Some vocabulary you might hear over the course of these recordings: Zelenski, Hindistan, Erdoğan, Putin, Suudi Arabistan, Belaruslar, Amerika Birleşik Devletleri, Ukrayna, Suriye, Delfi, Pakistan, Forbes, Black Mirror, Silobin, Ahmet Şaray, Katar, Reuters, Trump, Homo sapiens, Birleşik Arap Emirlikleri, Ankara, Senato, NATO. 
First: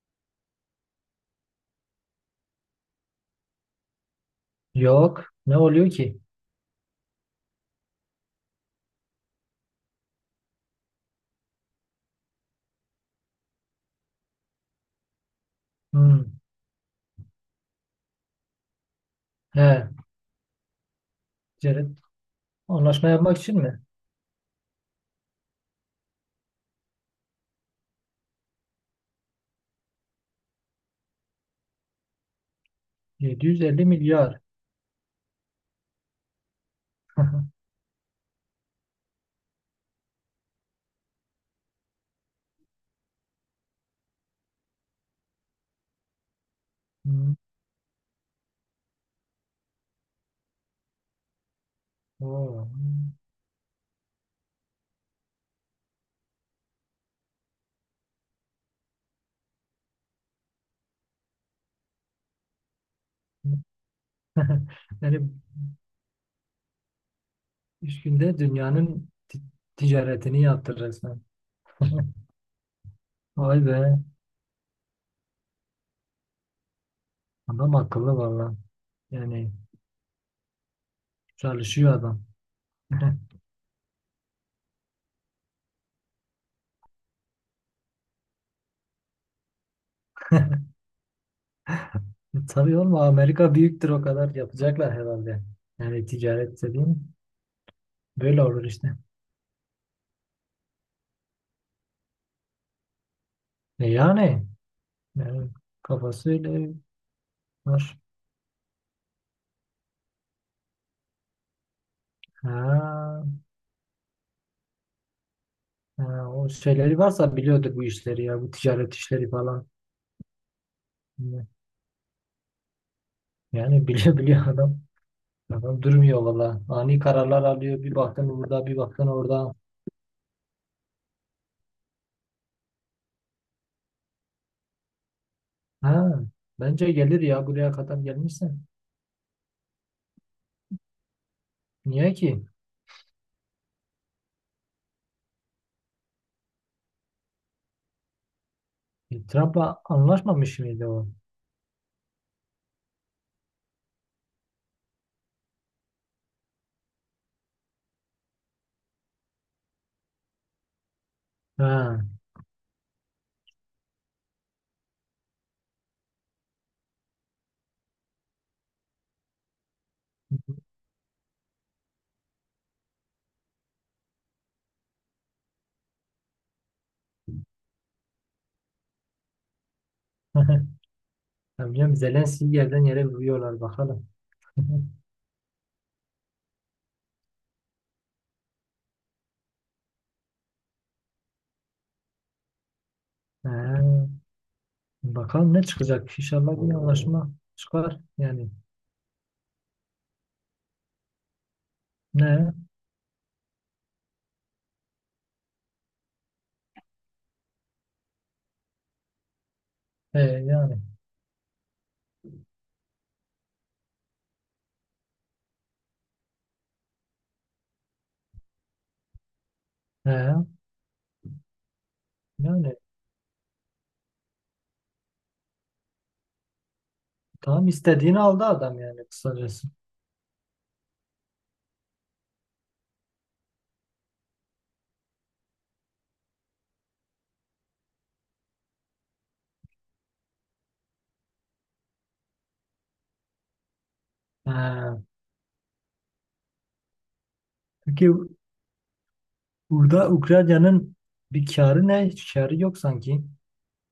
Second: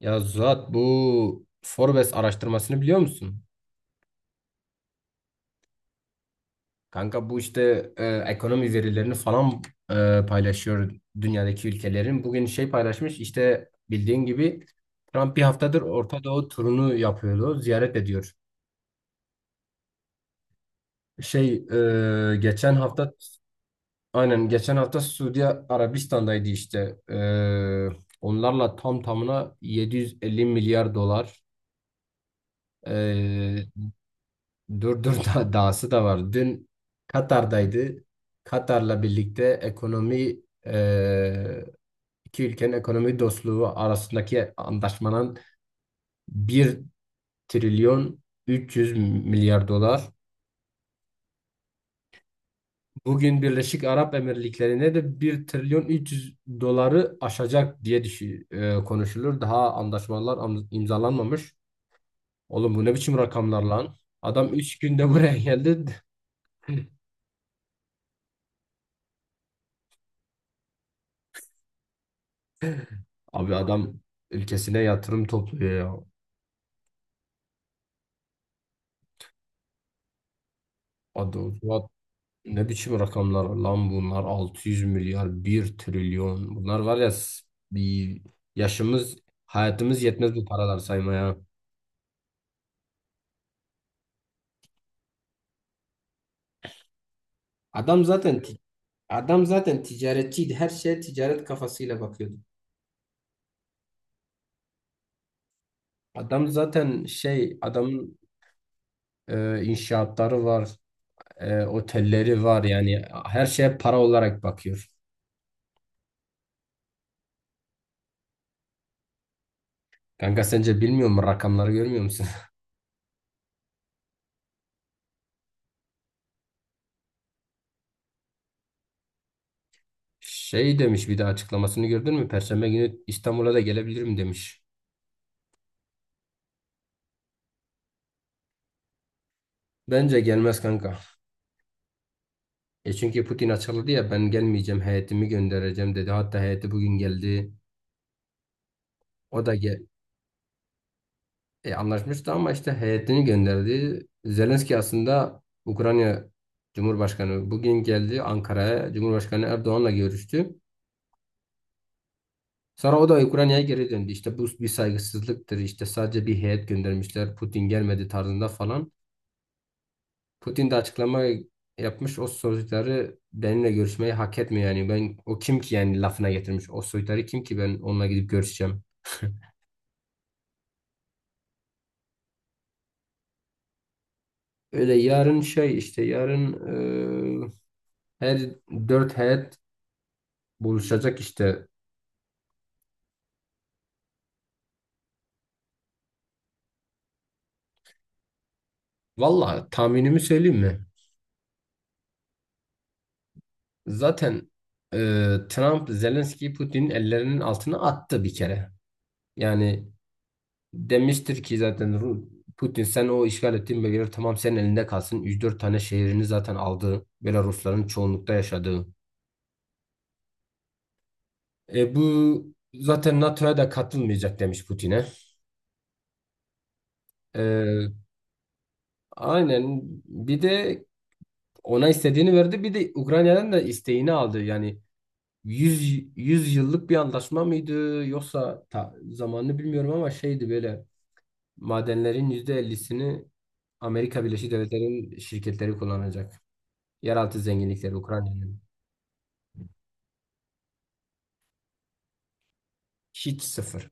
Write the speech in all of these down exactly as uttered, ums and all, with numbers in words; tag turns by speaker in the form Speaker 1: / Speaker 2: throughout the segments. Speaker 1: Ya Zuhat, bu Forbes araştırmasını biliyor musun?
Speaker 2: Yok. Ne oluyor ki?
Speaker 1: Kanka bu işte e, ekonomi verilerini falan e, paylaşıyor dünyadaki ülkelerin. Bugün şey paylaşmış işte, bildiğin gibi Trump bir haftadır
Speaker 2: Hmm.
Speaker 1: Orta Doğu turunu yapıyordu, ziyaret ediyor.
Speaker 2: He.
Speaker 1: Şey,
Speaker 2: Ticaret
Speaker 1: e, geçen
Speaker 2: anlaşma
Speaker 1: hafta
Speaker 2: yapmak için mi?
Speaker 1: aynen geçen hafta Suudi Arabistan'daydı işte. E, onlarla tam tamına yedi yüz elli milyar dolar, e,
Speaker 2: yedi yüz elli milyar.
Speaker 1: durdur da dağısı da var. Dün Katar'daydı. Katar'la birlikte ekonomi, e, iki ülkenin ekonomi dostluğu arasındaki anlaşmanın bir
Speaker 2: Hmm.
Speaker 1: trilyon üç yüz milyar dolar.
Speaker 2: Oo.
Speaker 1: Bugün Birleşik Arap Emirlikleri'ne de bir trilyon üç yüz doları aşacak diye düşü, e, konuşulur. Daha anlaşmalar am- imzalanmamış. Oğlum bu ne biçim rakamlar lan? Adam üç günde
Speaker 2: Yani
Speaker 1: buraya geldi.
Speaker 2: üç günde dünyanın ti- ticaretini yaptı resmen.
Speaker 1: Abi
Speaker 2: Vay be.
Speaker 1: adam ülkesine yatırım topluyor ya.
Speaker 2: Adam akıllı valla. Yani
Speaker 1: Hadi o zaman,
Speaker 2: çalışıyor adam.
Speaker 1: ne biçim rakamlar lan bunlar, altı yüz milyar, bir trilyon. Bunlar var ya, s- bir yaşımız hayatımız yetmez bu paralar saymaya.
Speaker 2: Tabii oğlum, Amerika büyüktür, o kadar yapacaklar herhalde. Yani ticaret dediğin
Speaker 1: Adam zaten
Speaker 2: böyle
Speaker 1: ti-
Speaker 2: olur işte.
Speaker 1: adam zaten ticaretçiydi, her şeye ticaret kafasıyla bakıyordu.
Speaker 2: E yani, yani kafası
Speaker 1: Adam
Speaker 2: öyle
Speaker 1: zaten şey,
Speaker 2: var.
Speaker 1: adamın e, inşaatları var, e, otelleri var yani.
Speaker 2: Ha.
Speaker 1: Her şeye para olarak bakıyor.
Speaker 2: Ha, o şeyleri varsa biliyordur bu işleri ya. Bu ticaret işleri falan.
Speaker 1: Kanka, sence bilmiyor mu? Rakamları görmüyor musun?
Speaker 2: Yani biliyor biliyor adam. Adam durmuyor valla. Ani kararlar alıyor. Bir baktın burada, bir baktın orada.
Speaker 1: Şey demiş, bir de açıklamasını gördün mü? Perşembe günü İstanbul'a da gelebilirim demiş.
Speaker 2: Ha, bence gelir ya, buraya kadar gelmişse.
Speaker 1: Bence gelmez kanka.
Speaker 2: Niye ki?
Speaker 1: E çünkü Putin açıkladı ya, ben gelmeyeceğim, heyetimi göndereceğim dedi. Hatta heyeti bugün geldi.
Speaker 2: E,
Speaker 1: O da
Speaker 2: Trump'la
Speaker 1: gel
Speaker 2: anlaşmamış mıydı o?
Speaker 1: e, anlaşmıştı ama işte heyetini gönderdi. Zelenski, aslında Ukrayna Cumhurbaşkanı, bugün geldi Ankara'ya. Cumhurbaşkanı Erdoğan'la görüştü.
Speaker 2: Ha.
Speaker 1: Sonra o da Ukrayna'ya geri döndü. İşte bu bir saygısızlıktır. İşte sadece bir heyet göndermişler, Putin gelmedi tarzında falan. Putin de açıklama yapmış. O soytarı benimle görüşmeyi hak etmiyor yani. Ben o kim ki yani lafına getirmiş. O soytarı kim ki ben onunla gidip görüşeceğim.
Speaker 2: Ya, biliyorum, Zelenski'yi yerden yere vuruyorlar, bakalım.
Speaker 1: Öyle, yarın şey işte, yarın eee, her dört heyet buluşacak işte.
Speaker 2: Ha, bakalım ne çıkacak? İnşallah bir anlaşma çıkar. Yani
Speaker 1: Valla tahminimi söyleyeyim mi?
Speaker 2: ne?
Speaker 1: Zaten eee, Trump Zelenski'yi Putin'in ellerinin altına attı bir kere. Yani
Speaker 2: E, yani.
Speaker 1: demiştir ki zaten, Ru- Putin, sen o işgal ettiğin bölgeler tamam senin elinde kalsın. Üç dört tane şehrini zaten aldı, Belarusların çoğunlukta yaşadığı.
Speaker 2: He,
Speaker 1: E, bu
Speaker 2: yani
Speaker 1: zaten NATO'ya da katılmayacak demiş Putin'e.
Speaker 2: tam
Speaker 1: E,
Speaker 2: istediğini aldı adam yani kısacası.
Speaker 1: aynen, bir de ona istediğini verdi, bir de Ukrayna'dan da isteğini aldı. Yani yüz yüz yıllık bir anlaşma mıydı yoksa, ta, zamanını bilmiyorum ama şeydi böyle, madenlerin yüzde ellisini Amerika Birleşik
Speaker 2: He.
Speaker 1: Devletleri'nin şirketleri kullanacak. Yeraltı zenginlikleri
Speaker 2: Peki,
Speaker 1: Ukrayna'nın
Speaker 2: burada Ukrayna'nın bir karı ne? Hiç karı yok sanki.
Speaker 1: hiç, sıfır.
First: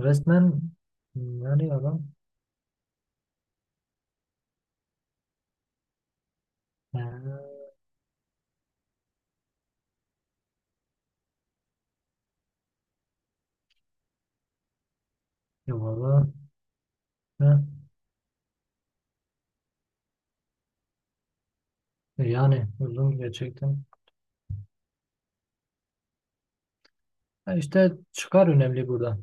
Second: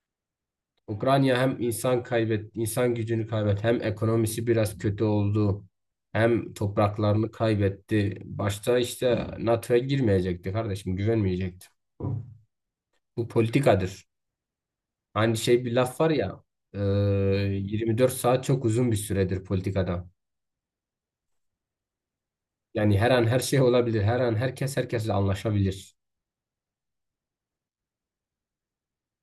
Speaker 2: Resmen.
Speaker 1: Ukrayna
Speaker 2: Hmm,
Speaker 1: hem
Speaker 2: yani
Speaker 1: insan
Speaker 2: adam.
Speaker 1: kaybet, insan gücünü kaybetti, hem ekonomisi biraz kötü oldu, hem
Speaker 2: He.
Speaker 1: topraklarını kaybetti. Başta işte NATO'ya girmeyecekti kardeşim, güvenmeyecekti. Bu politikadır. Hani şey bir
Speaker 2: Ya
Speaker 1: laf var
Speaker 2: valla.
Speaker 1: ya, e,
Speaker 2: He.
Speaker 1: yirmi dört saat çok uzun bir süredir politikada.
Speaker 2: E yani
Speaker 1: Yani her
Speaker 2: uzun
Speaker 1: an her şey
Speaker 2: gerçekten.
Speaker 1: olabilir, her an herkes herkesle anlaşabilir.
Speaker 2: E işte çıkar önemli burada.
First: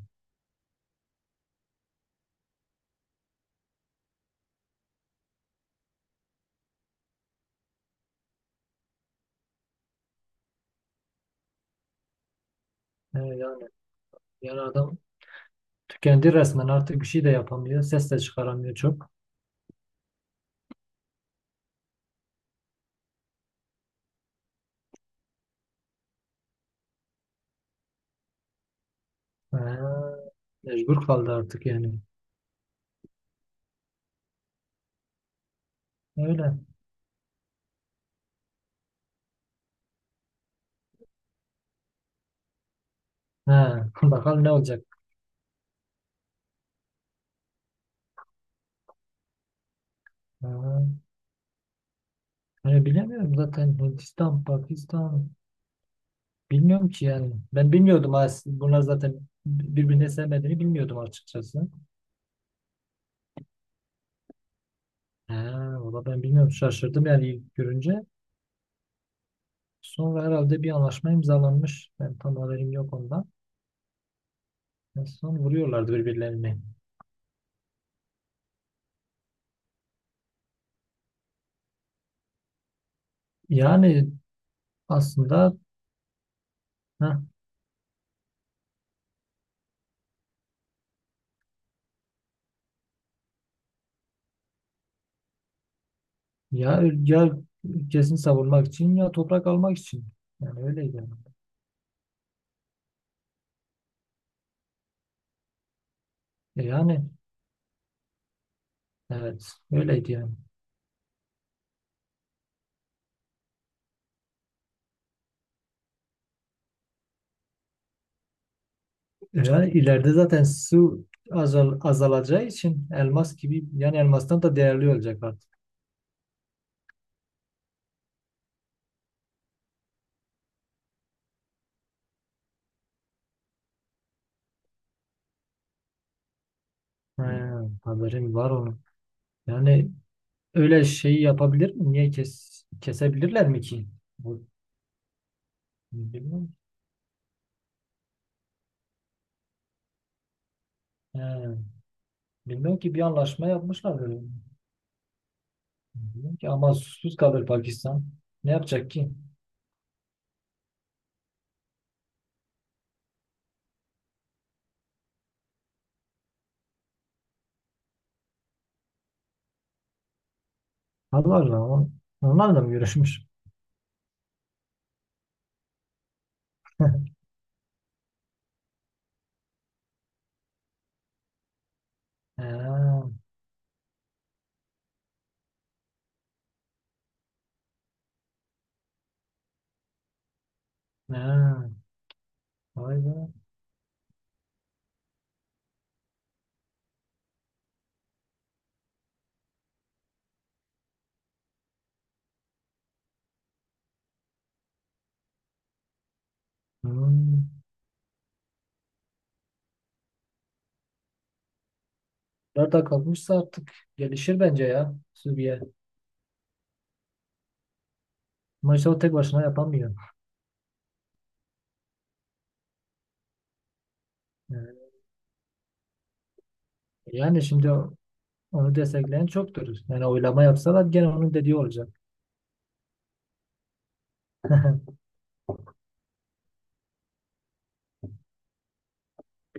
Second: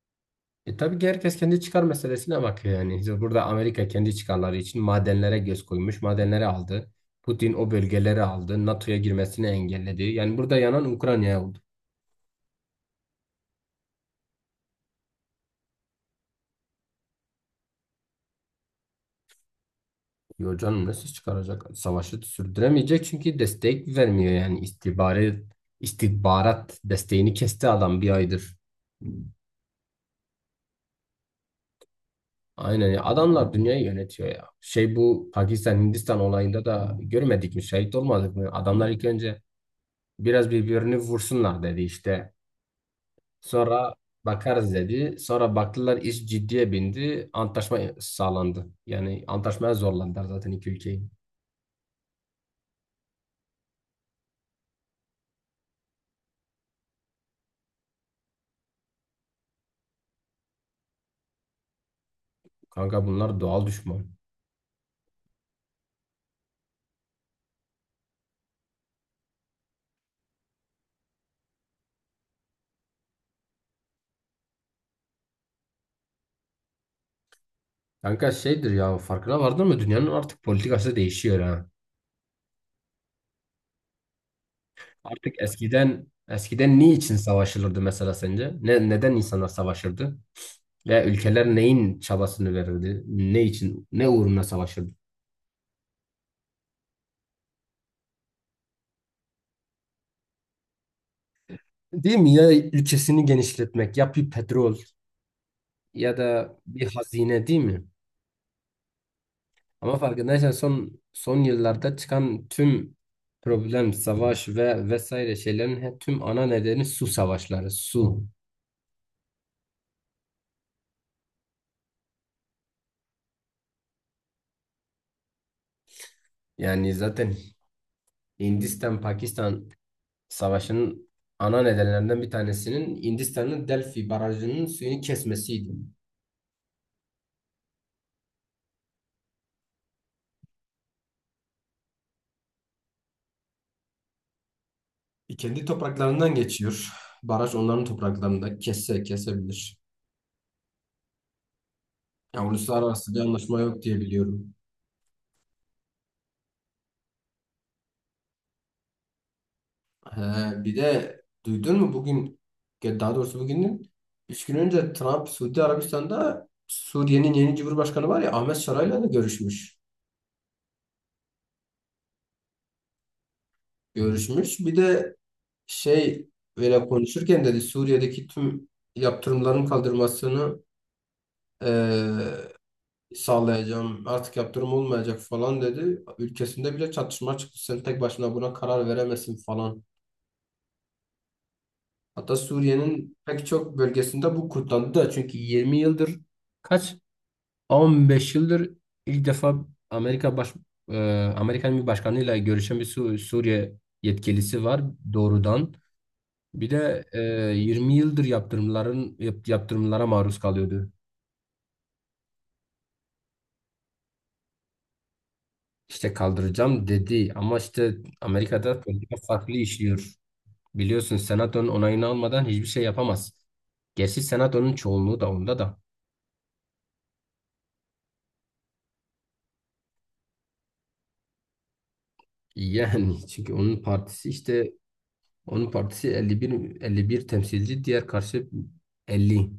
Speaker 1: E tabii ki herkes kendi çıkar meselesine bakıyor yani. İşte burada Amerika kendi çıkarları için madenlere göz koymuş, madenleri aldı. Putin o bölgeleri aldı, NATO'ya girmesini engelledi. Yani burada yanan Ukrayna'ya oldu.
Speaker 2: E yani yani adam tükendi resmen, artık bir şey de yapamıyor. Ses de çıkaramıyor çok.
Speaker 1: Yo canım, nasıl çıkaracak? Savaşı sürdüremeyecek çünkü destek vermiyor yani, istihbarat, istihbarat desteğini kesti adam bir aydır.
Speaker 2: E, mecbur kaldı artık yani.
Speaker 1: Aynen ya. Adamlar dünyayı yönetiyor ya. Şey, bu Pakistan Hindistan
Speaker 2: Öyle.
Speaker 1: olayında da görmedik mi? Şahit olmadık mı? Adamlar ilk önce biraz birbirini vursunlar dedi işte.
Speaker 2: He.
Speaker 1: Sonra
Speaker 2: Bakalım ne
Speaker 1: bakarız
Speaker 2: olacak.
Speaker 1: dedi. Sonra baktılar, iş ciddiye bindi. Antlaşma sağlandı. Yani antlaşmaya zorlandılar
Speaker 2: He.
Speaker 1: zaten iki ülkeyi.
Speaker 2: Hani bilemiyorum zaten Hindistan, Pakistan bilmiyorum ki yani. Ben bilmiyordum as- bunlar zaten birbirine sevmediğini bilmiyordum açıkçası.
Speaker 1: Kanka, bunlar doğal düşman.
Speaker 2: He, valla ben bilmiyorum, şaşırdım yani ilk görünce. Sonra herhalde bir anlaşma imzalanmış. Ben tam haberim yok ondan. En son vuruyorlardı birbirlerini.
Speaker 1: Kanka şeydir ya, farkına vardın mı? Dünyanın artık politikası değişiyor ha.
Speaker 2: Yani
Speaker 1: Artık
Speaker 2: aslında
Speaker 1: eskiden, eskiden niçin
Speaker 2: heh,
Speaker 1: savaşılırdı mesela sence? Ne, neden insanlar savaşırdı? Ve ülkeler neyin çabasını verirdi? Ne için, ne uğruna savaşırdı?
Speaker 2: ya, ya ülkesini savunmak için, ya toprak almak için. Yani öyleydi. Yani,
Speaker 1: Değil mi? Ya ülkesini genişletmek, ya bir petrol ya da
Speaker 2: E
Speaker 1: bir
Speaker 2: yani
Speaker 1: hazine, değil mi?
Speaker 2: evet
Speaker 1: Ama
Speaker 2: öyleydi yani.
Speaker 1: farkındaysan son son yıllarda çıkan tüm problem, savaş ve vesaire şeylerin he- tüm ana nedeni su savaşları, su.
Speaker 2: Yani ileride zaten su azal, azalacağı için elmas gibi, yani elmastan da değerli olacak artık.
Speaker 1: Yani zaten Hindistan-Pakistan savaşının ana nedenlerinden bir tanesinin Hindistan'ın Delfi barajının suyunu kesmesiydi.
Speaker 2: He, haberim var onun. Yani öyle şey yapabilir mi? Niye kes, kesebilirler mi ki? Bu,
Speaker 1: E, Kendi topraklarından
Speaker 2: bilmiyorum.
Speaker 1: geçiyor. Baraj onların topraklarında, kesse kesebilir.
Speaker 2: He,
Speaker 1: Ya
Speaker 2: bilmiyorum ki, bir
Speaker 1: uluslararası bir
Speaker 2: anlaşma
Speaker 1: anlaşma yok diye
Speaker 2: yapmışlar böyle.
Speaker 1: biliyorum.
Speaker 2: Bilmiyorum ki ama susuz kalır Pakistan. Ne yapacak ki?
Speaker 1: He, bir de duydun mu bugün, ya daha doğrusu bugünün üç gün önce Trump Suudi Arabistan'da Suriye'nin yeni Cumhurbaşkanı var ya, Ahmet Şaray'la da görüşmüş.
Speaker 2: Allah Allah. on- Onlarla mı görüşmüş?
Speaker 1: Görüşmüş. Bir de şey, böyle
Speaker 2: He,
Speaker 1: konuşurken dedi Suriye'deki tüm yaptırımların kaldırmasını eee, sağlayacağım. Artık yaptırım olmayacak falan dedi. Ülkesinde bile çatışma çıktı, sen tek başına buna karar veremezsin falan.
Speaker 2: he,
Speaker 1: Hatta
Speaker 2: vay be.
Speaker 1: Suriye'nin pek çok bölgesinde bu kutlandı da çünkü yirmi yıldır, kaç, on beş yıldır ilk defa Amerika baş e, Amerikan bir başkanıyla görüşen bir Su- Suriye yetkilisi var doğrudan. Bir de e,
Speaker 2: Hmm.
Speaker 1: yirmi yıldır yaptırımların yap- yaptırımlara maruz kalıyordu.
Speaker 2: Nerede kalmışsa artık gelişir bence ya. Suriye.
Speaker 1: İşte kaldıracağım dedi ama işte Amerika'da
Speaker 2: Maçı o tek
Speaker 1: politika
Speaker 2: başına
Speaker 1: farklı
Speaker 2: yapamıyor.
Speaker 1: işliyor. Biliyorsun Senato'nun onayını almadan hiçbir şey yapamaz. Gerçi Senato'nun
Speaker 2: Ee,
Speaker 1: çoğunluğu da onda da.
Speaker 2: Yani şimdi o- onu destekleyen çoktur. Yani oylama yapsalar gene onun dediği olacak.
Speaker 1: Yani çünkü onun partisi işte, onun partisi elli bir, elli bir temsilci, diğer karşı elli.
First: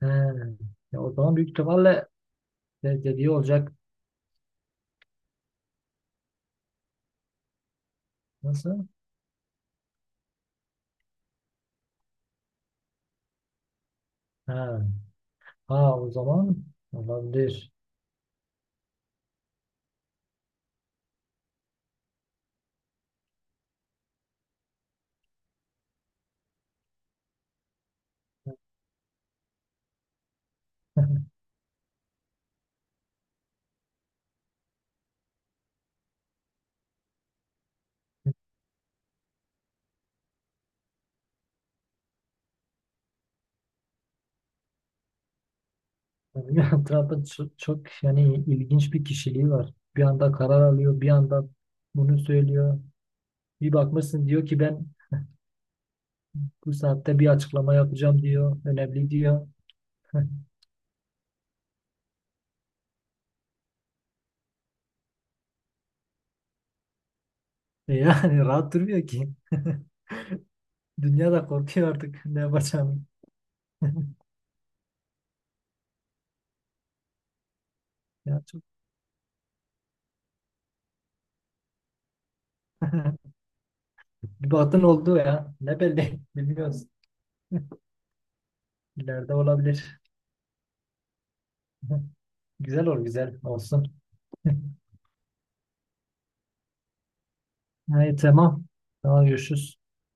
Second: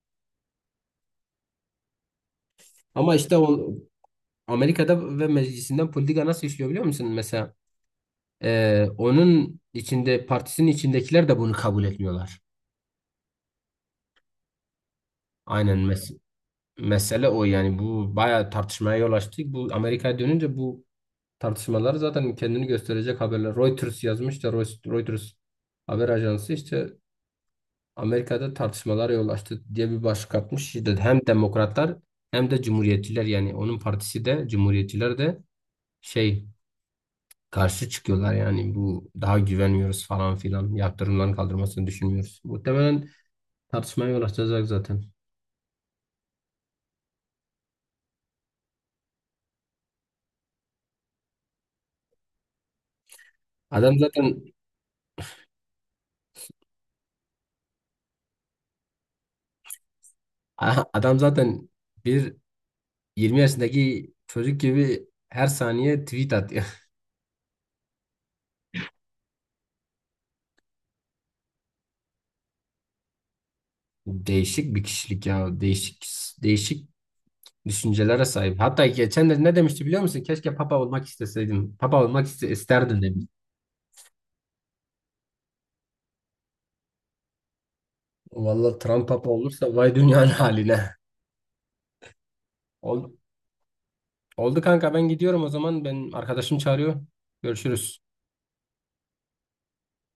Speaker 2: He. Ya o zaman büyük ihtimalle de-
Speaker 1: Ama
Speaker 2: dediği
Speaker 1: işte o,
Speaker 2: olacak.
Speaker 1: Amerika'da ve meclisinden politika nasıl işliyor biliyor musun? Mesela e,
Speaker 2: Nasıl?
Speaker 1: onun içinde, partisinin içindekiler de bunu kabul etmiyorlar.
Speaker 2: Ha,
Speaker 1: Aynen,
Speaker 2: ha o
Speaker 1: mes-
Speaker 2: zaman
Speaker 1: mesele o
Speaker 2: olabilir.
Speaker 1: yani. Bu bayağı tartışmaya yol açtı. Bu Amerika'ya dönünce, bu tartışmalar zaten kendini gösterecek haberler. Reuters yazmış da, Reus- Reuters haber ajansı işte Amerika'da tartışmalara yol açtı diye bir başlık atmış. İşte hem demokratlar hem de cumhuriyetçiler, yani onun partisi de, cumhuriyetçiler de şey, karşı çıkıyorlar yani. Bu daha güvenmiyoruz falan filan, yaptırımların kaldırmasını düşünmüyoruz. Muhtemelen tartışmaya yol açacak zaten.
Speaker 2: Yani Trump'ın çok, çok yani ilginç bir kişiliği var. Bir anda karar alıyor, bir anda bunu söylüyor. Bir
Speaker 1: Adam
Speaker 2: bakmışsın diyor
Speaker 1: zaten
Speaker 2: ki, ben bu saatte bir açıklama yapacağım diyor. Önemli diyor.
Speaker 1: aha, adam zaten bir yirmi yaşındaki çocuk gibi her saniye tweet atıyor.
Speaker 2: Yani rahat durmuyor ki. Dünya da korkuyor artık ne yapacağını.
Speaker 1: Değişik bir kişilik ya. Değişik değişik düşüncelere
Speaker 2: Ya
Speaker 1: sahip.
Speaker 2: çok
Speaker 1: Hatta geçen de ne demişti biliyor musun? Keşke papa olmak isteseydim. Papa olmak iste- isterdim demiş.
Speaker 2: bir batın oldu ya. Ne belli, bilmiyoruz.
Speaker 1: Vallahi Trump papa
Speaker 2: İleride
Speaker 1: olursa vay
Speaker 2: olabilir.
Speaker 1: dünyanın haline.
Speaker 2: Güzel ol
Speaker 1: Ol,
Speaker 2: güzel olsun.
Speaker 1: Oldu kanka, ben gidiyorum o zaman. Ben arkadaşım çağırıyor. Görüşürüz.
Speaker 2: Evet, tamam. Tamam, görüşürüz.